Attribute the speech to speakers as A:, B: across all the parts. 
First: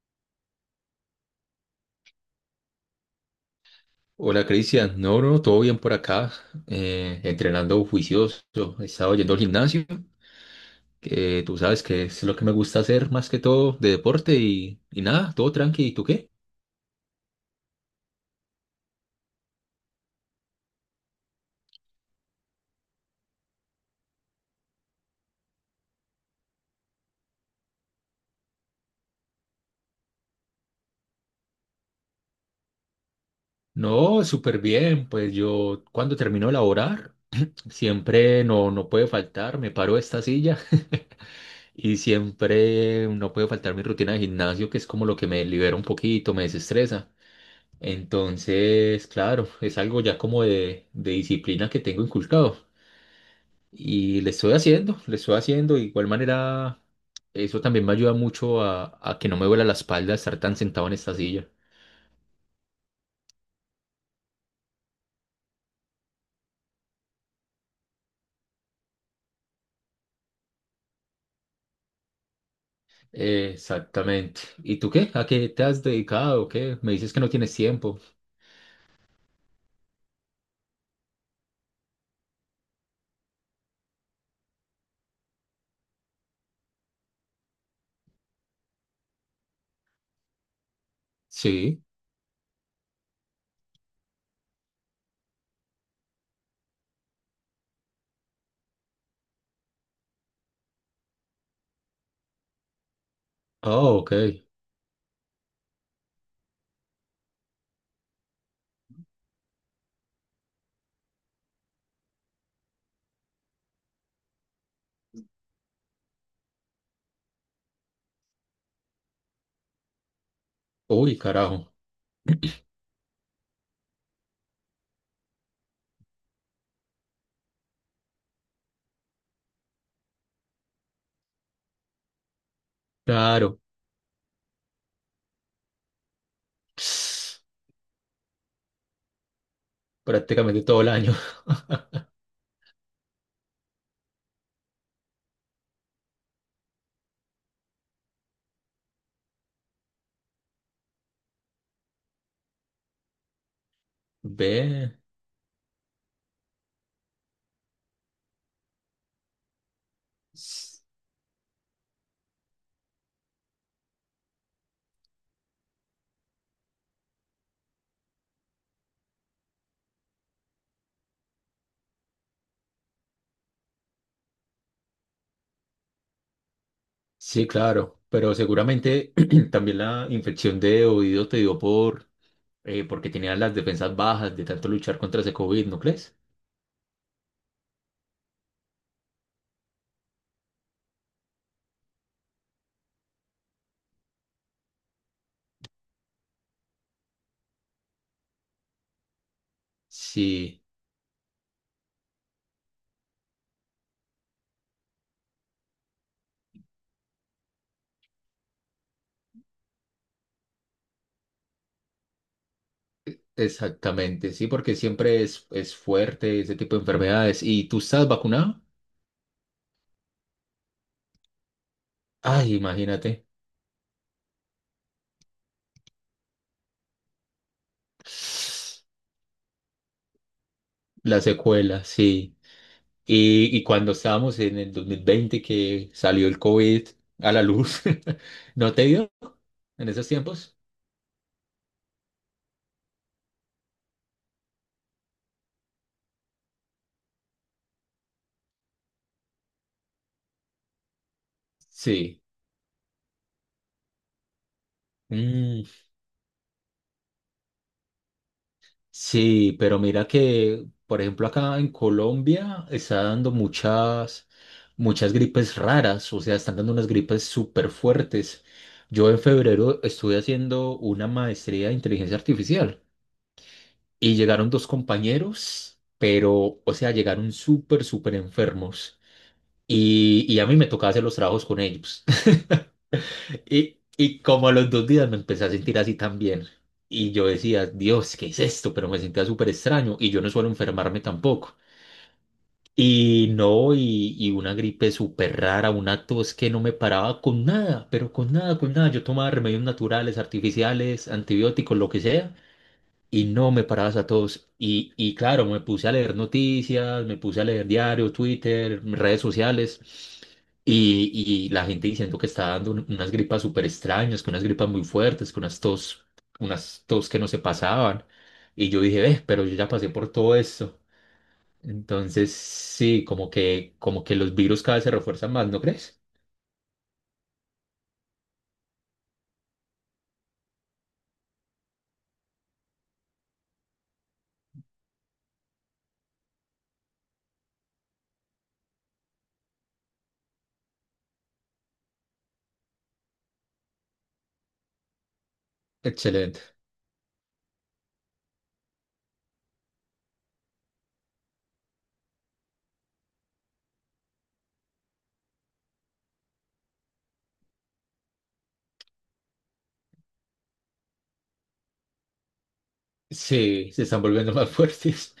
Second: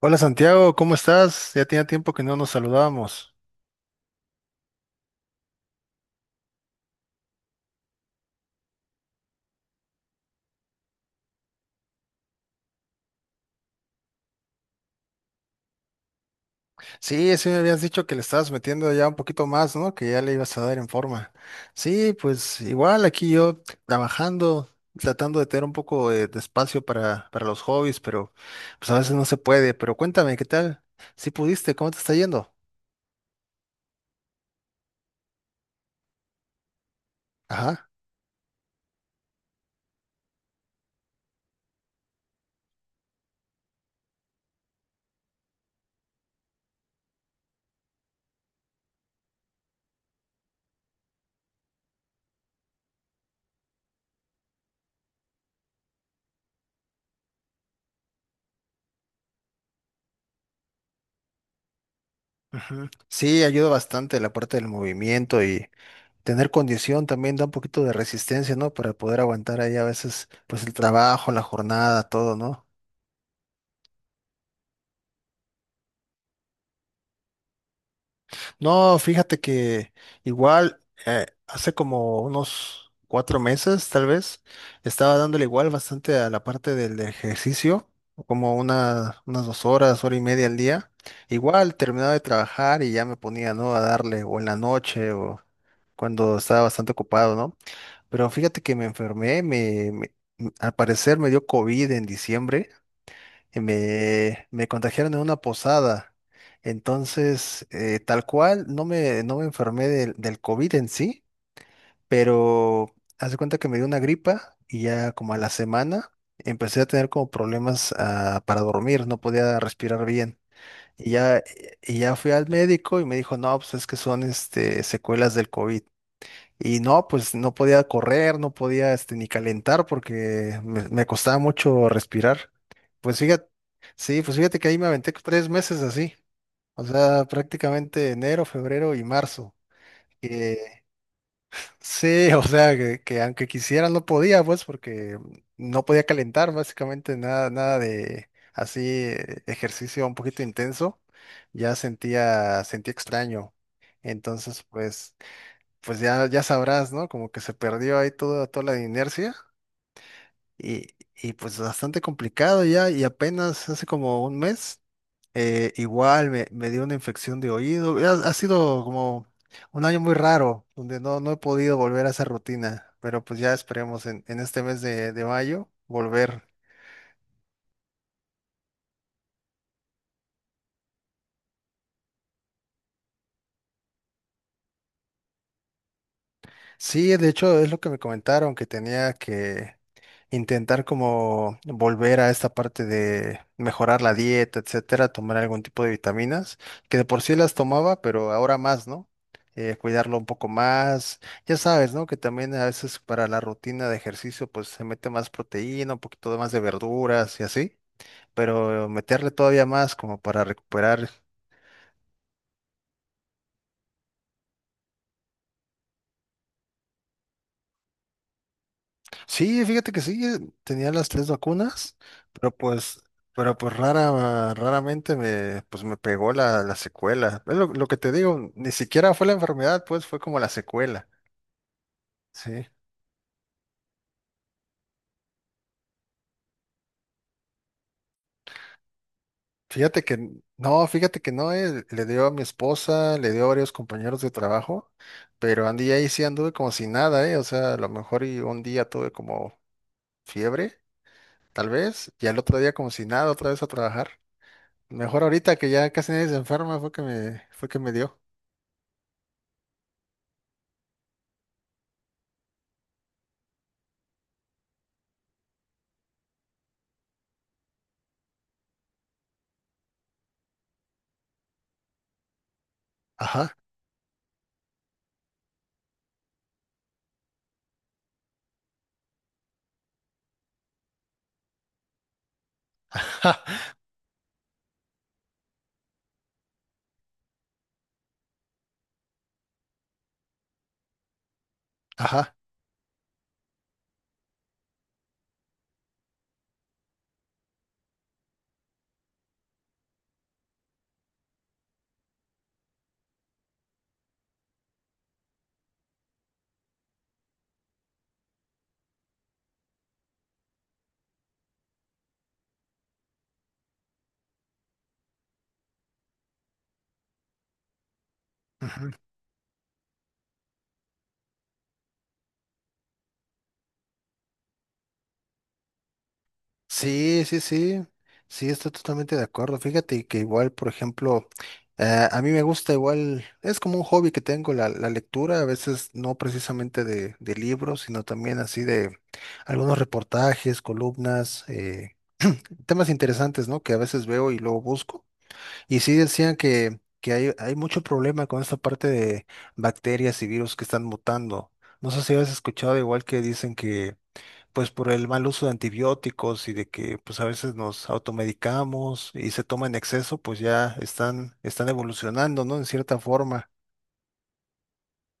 A: Hola Santiago, ¿cómo estás? Ya tenía tiempo que no nos saludábamos.
B: Hola Cristian, no, no, todo bien por acá, entrenando juicioso. He estado yendo al gimnasio, que tú sabes que es lo que me gusta hacer más que todo de deporte y nada, todo tranqui. ¿Y tú qué?
A: Sí, sí me habías dicho que le estabas metiendo ya un poquito más, ¿no? Que ya le ibas a dar en forma. Sí, pues igual aquí yo trabajando, tratando de tener un poco de espacio para los hobbies, pero pues a veces no se puede. Pero cuéntame, ¿qué tal? ¿Si pudiste? ¿Cómo te está yendo?
B: No, súper bien, pues yo cuando termino de laborar,
A: Ajá.
B: siempre no, no puede faltar, me paro de esta silla. Y siempre no puede faltar mi rutina de gimnasio, que es como lo que me libera un poquito, me desestresa. Entonces, claro, es algo ya como de disciplina que tengo inculcado. Y le estoy haciendo, le estoy haciendo. De igual manera, eso también me ayuda mucho a que no me duela la espalda estar tan sentado en esta silla.
A: Ujú. Sí, ayuda bastante la parte del movimiento y tener condición también da un poquito de resistencia, ¿no? Para poder aguantar ahí a veces, pues el trabajo, la jornada, todo, ¿no?
B: Exactamente. ¿Y tú qué? ¿A qué te has dedicado? ¿Qué? Me dices que no tienes tiempo.
A: No, fíjate que igual hace como unos 4 meses, tal vez, estaba dándole igual bastante a la parte del ejercicio, como unas 2 horas, hora y media al día. Igual
B: Sí.
A: terminaba de trabajar y ya me ponía, ¿no? A darle, o en la noche, o cuando estaba bastante ocupado, ¿no? Pero fíjate que me enfermé, al parecer me dio COVID en diciembre y
B: Ah, ok.
A: me contagiaron en una posada. Entonces, tal cual, no me enfermé del COVID en sí, pero haz de cuenta que me dio una gripa y ya como a la semana empecé a tener como problemas para dormir, no podía respirar bien. Y
B: Uy,
A: ya,
B: carajo.
A: y ya fui al médico y me dijo, no, pues es que son este, secuelas del COVID. Y no, pues no podía correr, no podía este, ni calentar porque me costaba mucho respirar. Pues fíjate,
B: Claro.
A: sí, pues fíjate que ahí me aventé 3 meses así, o sea, prácticamente enero, febrero y marzo.
B: Prácticamente todo
A: Que
B: el año.
A: sí, o sea, que aunque quisiera no podía, pues, porque no podía calentar básicamente nada, nada de así ejercicio un poquito intenso, ya sentía extraño. Entonces,
B: Ve.
A: pues, pues ya, ya sabrás, ¿no? Como que se perdió ahí toda la inercia.
B: S-
A: Y, y pues bastante complicado ya, y apenas hace como un mes, igual me dio una infección de oído. Ha sido como un año muy raro, donde no he podido volver a esa rutina, pero pues ya esperemos en este mes de mayo volver.
B: Sí, claro. Pero seguramente también la infección de oído te dio por porque tenían las defensas bajas de tanto luchar contra ese COVID, ¿no crees?
A: Sí, de hecho es lo que me comentaron, que tenía que intentar como volver a esta parte de mejorar la dieta, etcétera, tomar algún tipo de vitaminas, que de por sí las tomaba, pero ahora más, ¿no? Cuidarlo un poco
B: Sí,
A: más. Ya sabes, ¿no? Que también a veces para la rutina de ejercicio, pues se mete más proteína, un poquito más de verduras y así, pero meterle todavía más como para recuperar.
B: exactamente, sí, porque siempre es fuerte ese tipo de enfermedades. ¿Y tú estás vacunado?
A: Sí, fíjate que sí, tenía las 3 vacunas, pero
B: Ay,
A: pues,
B: imagínate.
A: pero pues rara, raramente pues me pegó la secuela. Es lo que te digo, ni siquiera fue la enfermedad, pues fue como la secuela.
B: La secuela, sí.
A: Sí.
B: Y cuando estábamos en el 2020 que salió el COVID a la luz, ¿no te dio en
A: Fíjate
B: esos
A: que,
B: tiempos?
A: no, fíjate que no, le dio a mi esposa, le dio a varios compañeros de trabajo, pero Andy ahí sí anduve como si nada, eh. O sea, a lo mejor y un día tuve como fiebre, tal vez,
B: Sí.
A: y al otro día como si nada, otra vez a trabajar. Mejor ahorita
B: Mm,
A: que ya casi nadie se enferma fue que fue que me dio.
B: sí, pero mira que, por ejemplo, acá en Colombia está dando muchas, muchas gripes raras. O sea, están dando unas gripes súper fuertes. Yo en febrero estuve haciendo una maestría de inteligencia artificial
A: Ajá,
B: y llegaron dos compañeros, pero, o sea, llegaron súper, súper enfermos, y a mí me tocaba hacer los trabajos con ellos.
A: ajá,
B: Y como a los 2 días me empecé a sentir así también. Y yo decía: "Dios, ¿qué es esto?". Pero me sentía súper extraño y yo no suelo enfermarme tampoco.
A: ajá.
B: Y no, y una gripe súper rara, una tos que no me paraba con nada, pero con nada, con nada. Yo tomaba remedios naturales, artificiales, antibióticos, lo que sea y no me parabas a todos. Y claro, me puse a leer noticias, me puse a leer diarios, Twitter, redes sociales. Y, y la gente diciendo que estaba dando unas gripas súper extrañas, que unas gripas muy fuertes, que unas tos que no se pasaban. Y yo
A: Ujú.
B: dije: "Ve, pero yo ya pasé por todo esto". Entonces, sí, como que los virus cada vez se refuerzan más, ¿no crees?
A: Sí, sí, sí, sí, estoy totalmente de acuerdo. Fíjate que igual, por ejemplo, a mí me gusta igual, es como un hobby que tengo la lectura, a veces no precisamente de libros, sino también así de algunos reportajes, columnas, temas interesantes, ¿no? Que a veces veo y luego busco. Y sí decían
B: Excelente.
A: que hay mucho problema con esta parte de bacterias y virus que están mutando. No sé si habías escuchado igual que dicen que pues por el mal uso de antibióticos y de que pues a veces nos automedicamos y se toma en exceso, pues ya están, están evolucionando, ¿no? En cierta forma.
B: Sí, se están volviendo más fuertes.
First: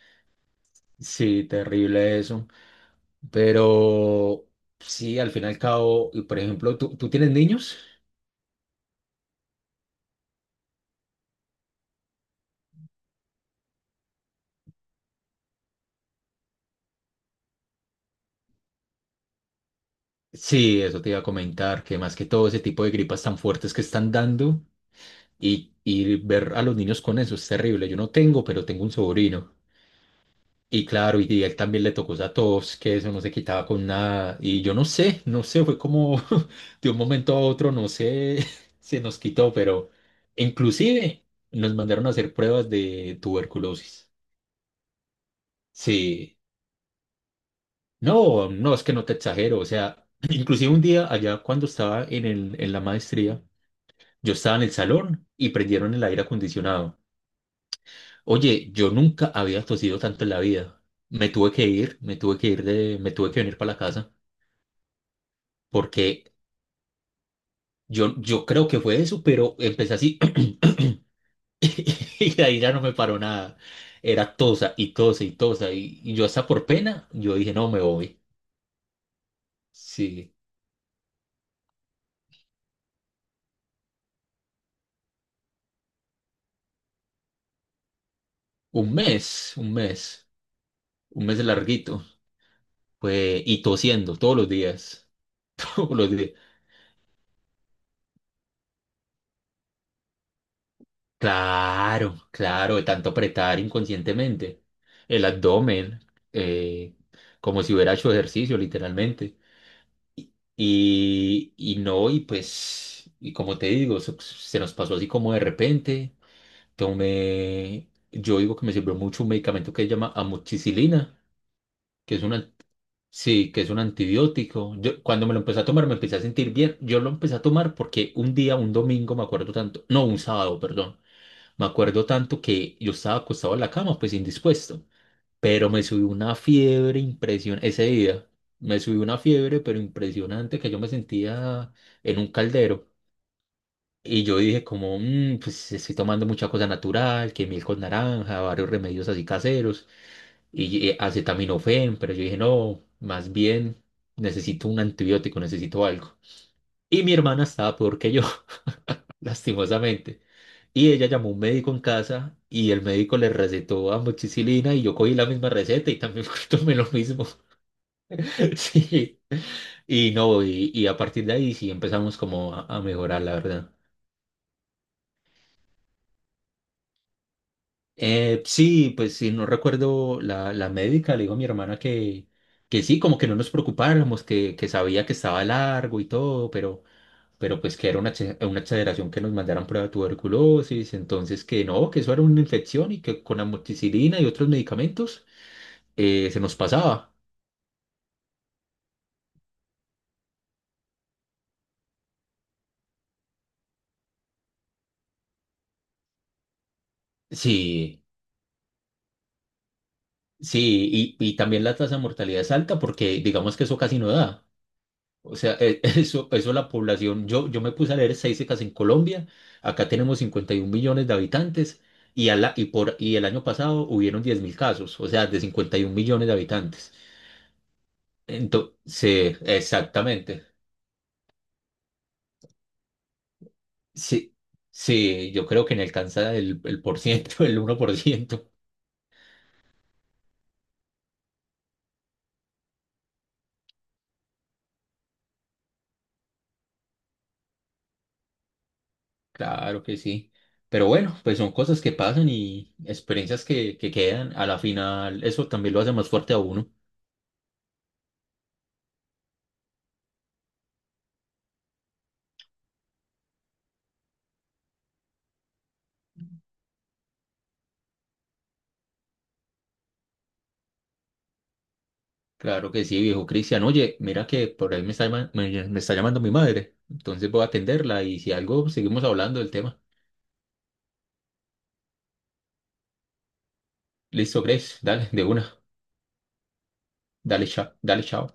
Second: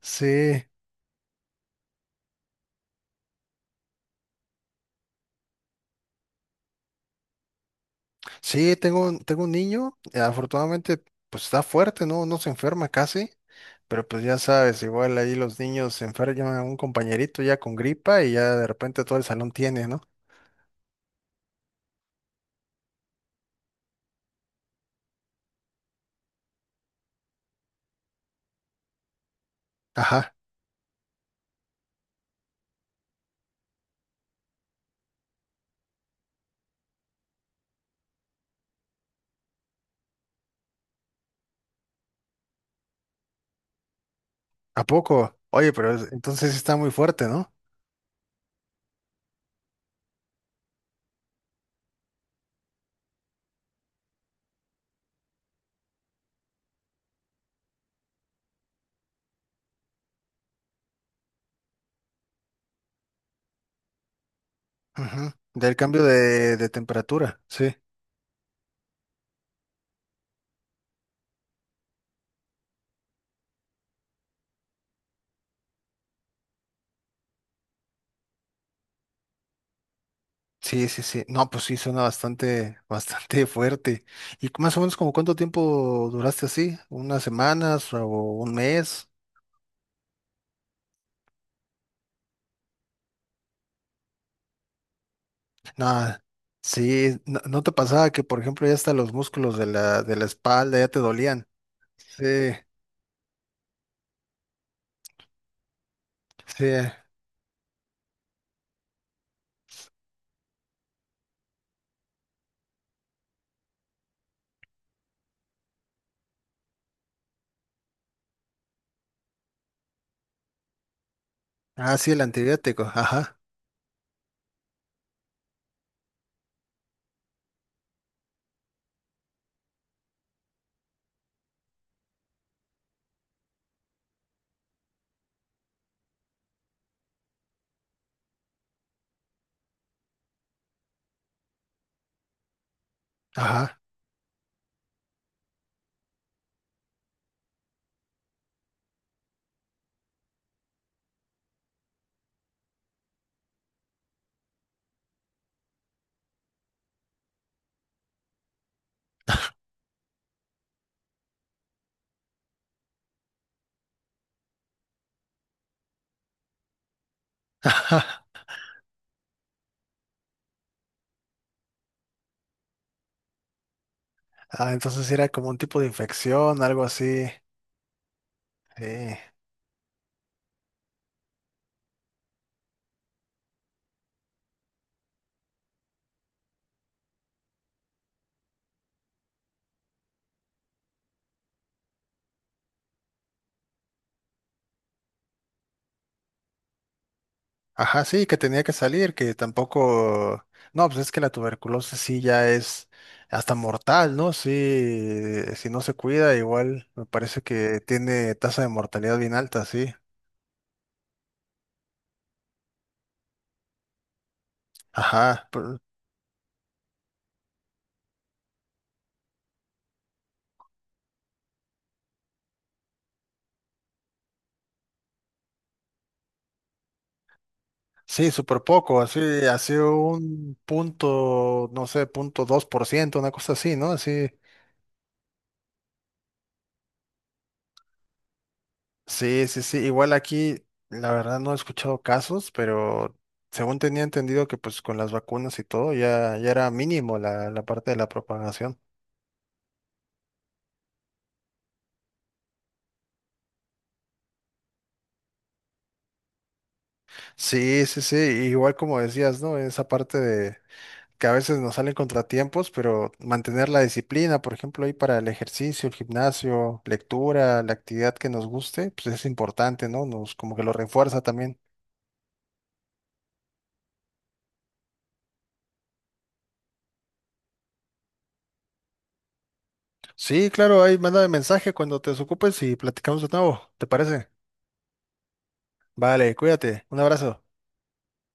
A: Sí,
B: Sí, terrible eso. Pero sí, al fin y al cabo, y por ejemplo, ¿tú tienes niños?
A: sí, tengo, tengo un niño, afortunadamente pues está fuerte, ¿no? No se enferma casi, pero pues ya sabes, igual ahí los niños se enferman a un compañerito ya con gripa y ya de repente todo el salón tiene, ¿no?
B: Sí, eso te iba a comentar, que más que todo ese tipo de gripas tan fuertes que están dando y ver a los niños con eso es terrible. Yo no tengo, pero tengo un sobrino.
A: Ajá,
B: Y claro, y a él también le tocó esa tos, que eso no se quitaba con nada. Y yo no sé, no sé, fue como de un momento a otro, no sé, se nos quitó, pero inclusive nos mandaron a hacer pruebas de tuberculosis.
A: ¿a poco? Oye, pero es...
B: Sí.
A: entonces sí está muy fuerte, ¿no?
B: No, no, es que no te exagero. O sea, inclusive un día allá cuando estaba en la maestría, yo estaba en el salón y prendieron el aire acondicionado. Oye, yo nunca había tosido tanto en la vida. Me tuve que venir para la casa
A: Ujú. Del cambio
B: porque
A: de temperatura, sí.
B: yo creo que fue eso, pero empecé así y de ahí ya no me paró nada. Era tosa y tosa y tosa y yo hasta por pena, yo dije: "No, me voy". Sí,
A: Sí, sí, sí. No, pues sí, suena bastante, bastante fuerte. ¿Y más o menos como cuánto tiempo duraste así? ¿Unas semanas o un
B: un
A: mes?
B: mes, un mes, un mes larguito. Pues, y tosiendo todos los días. Todos los
A: Nada.
B: días.
A: Sí, no, ¿no te pasaba que, por ejemplo, ya hasta los músculos de de la espalda ya te dolían? Sí,
B: Claro, claro, de tanto apretar inconscientemente el abdomen,
A: sí.
B: eh, como si hubiera hecho ejercicio, literalmente. Y no, y pues, y como te digo, se nos pasó así como de repente. Tomé, yo digo que me sirvió mucho un medicamento que se llama amoxicilina,
A: Ah, sí,
B: que
A: el
B: es un, al-
A: antibiótico. Ajá,
B: Sí, que es un antibiótico. Yo, cuando me lo empecé a tomar me empecé a sentir bien. Yo lo empecé a tomar porque un día, un domingo, me acuerdo tanto, no, un sábado, perdón, me acuerdo tanto que yo estaba acostado en la cama, pues indispuesto, pero me subió una fiebre impresionante ese día. Me subió una fiebre, pero impresionante, que yo me sentía en un caldero.
A: ajá.
B: Y yo dije como: "Mm, pues estoy tomando mucha cosa natural, que miel con naranja, varios remedios así caseros y acetaminofén, pero", yo dije, "no, más bien necesito un antibiótico, necesito algo". Y mi hermana estaba peor que yo, lastimosamente. Y ella llamó a un médico en casa y el médico le recetó amoxicilina y yo cogí la misma receta y también tomé lo mismo. Sí. Y no, y a partir de ahí sí empezamos como a mejorar, la verdad.
A: Ah, entonces era como un tipo de infección, algo así. Sí.
B: Sí, pues si no recuerdo, la médica le dijo a mi hermana que sí, como que no nos preocupáramos, que sabía que estaba largo y todo, pero, pues que era una exageración que nos mandaran prueba de tuberculosis, entonces que no, que eso era una infección y que con amoxicilina y otros medicamentos se nos pasaba.
A: Ajá, sí, que tenía que salir, que tampoco... No, pues es que la tuberculosis sí ya es hasta mortal, ¿no? Sí, si no se cuida, igual me parece que
B: Sí,
A: tiene tasa de mortalidad bien alta, sí.
B: sí, y también la tasa de mortalidad es alta porque digamos que eso casi no da. O
A: Ajá,
B: sea,
A: pero...
B: eso la población. Yo me puse a leer estadísticas en Colombia. Acá tenemos 51 millones de habitantes y, a la- y, por, y el año pasado hubieron 10.000 casos, o sea, de 51 millones de habitantes.
A: sí, súper poco, así,
B: Entonces,
A: así
B: exactamente.
A: un punto, no sé, 0,2%, una cosa así, ¿no? Así,
B: Sí, sí, yo creo que no alcanza el por ciento, el 1%.
A: sí, sí, sí, igual aquí, la verdad no he escuchado casos, pero... Según tenía entendido que pues con las vacunas y todo ya, ya era mínimo la parte de la propagación.
B: Claro que sí. Pero bueno, pues son cosas que pasan y experiencias que quedan. A la final, eso también lo hace más fuerte a uno.
A: Sí, sí, sí, igual como decías, ¿no? Esa parte de que a veces nos salen contratiempos, pero mantener la disciplina, por ejemplo, ahí para el ejercicio, el gimnasio, lectura, la actividad que nos guste, pues es importante, ¿no? Nos como que lo refuerza también.
B: Claro que sí, viejo Cristian. Oye, mira que por ahí me está, me está llamando mi madre. Entonces voy a atenderla y si algo, seguimos hablando del tema.
A: Sí, claro, ahí manda mensaje cuando te desocupes y platicamos de nuevo, ¿te parece?
B: Listo, Grace. Dale, de una.
A: Vale, cuídate, un abrazo.
B: Dale, chao. Dale, chao.